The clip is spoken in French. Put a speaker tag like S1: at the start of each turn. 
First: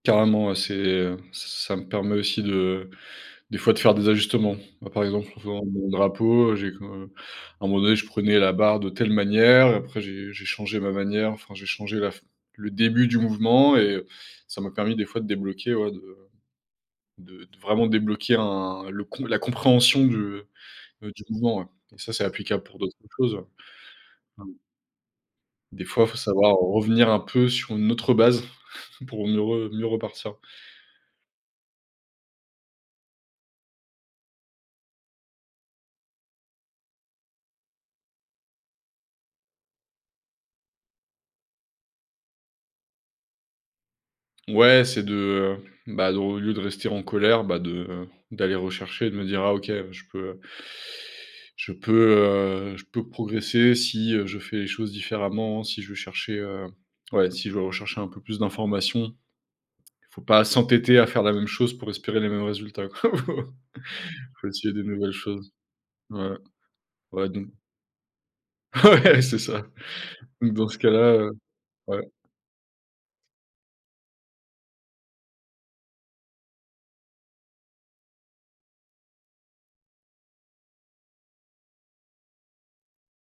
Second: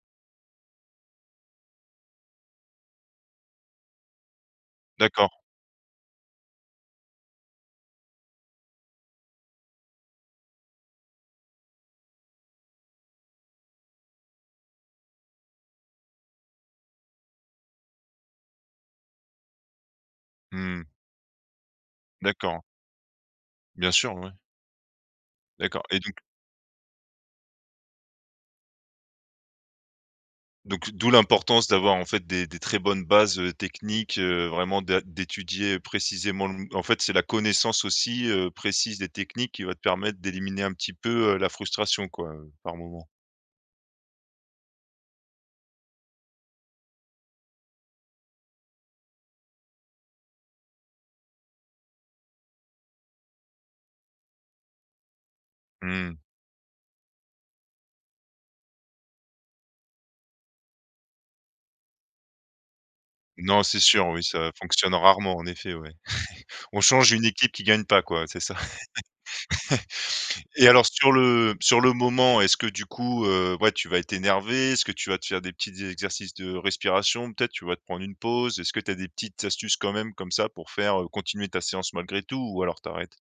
S1: Carrément, ouais. C'est, heu, s ça me permet aussi de des fois de faire des ajustements. Bah, par exemple,
S2: D'accord.
S1: en faisant mon drapeau, heu, j'ai comme, heu, à un moment donné, je prenais la barre de telle manière. Après, j'ai j'ai changé ma manière, enfin, j'ai changé la f le début du mouvement, et heu, ça m'a permis, des fois, de débloquer, ouais, de de de vraiment débloquer un le con la compréhension du, heu,
S2: Mmh.
S1: heu, du mouvement, ouais, et ça, c'est
S2: D'accord.
S1: applicable pour d'autres choses.
S2: Bien sûr, oui. D'accord,
S1: Des
S2: et
S1: fois, il
S2: donc?
S1: faut savoir revenir un peu sur une autre base, pour mieux re mieux repartir.
S2: Donc, d'où l'importance d'avoir, en fait, des des très bonnes bases, heu, techniques. Heu, vraiment det d'étudier précisément le mo en fait, c'est la connaissance aussi, heu, précise des techniques qui va te permettre d'éliminer un petit peu, heu, la frustration, quoi, heu, par moments?
S1: Ouais, c'est de, bah, de au lieu de rester en colère, bah, de, heu, d'aller rechercher et de me dire: «Ah OK, je peux», heu je peux, heu, je peux progresser si, heu, je fais les choses différemment, si je vais
S2: Mmh.
S1: chercher, heu, ouais, si je vais rechercher un peu plus d'informations. Il faut pas s'entêter à faire la même chose pour espérer les mêmes résultats, quoi.
S2: Non, c'est sûr. Oui,
S1: Faut
S2: ça
S1: essayer de
S2: fonctionne
S1: nouvelles
S2: rarement, en
S1: choses.
S2: effet. Oui.
S1: Ouais,
S2: On change une
S1: ouais,
S2: équipe
S1: donc
S2: qui gagne pas, quoi, c'est ça.
S1: Ouais, c'est ça. Donc
S2: Et
S1: dans ce
S2: alors,
S1: cas-là,
S2: sur
S1: heu,
S2: le sur le
S1: ouais.
S2: moment, est-ce que, du coup, heu, ouais, tu vas être énervé? Est-ce que tu vas te faire des petits exercices de respiration? Peut-être tu vas te prendre une pause? Est-ce que tu as des petites astuces, quand même, comme ça, pour faire, heu, continuer ta séance malgré tout ou alors tu arrêtes?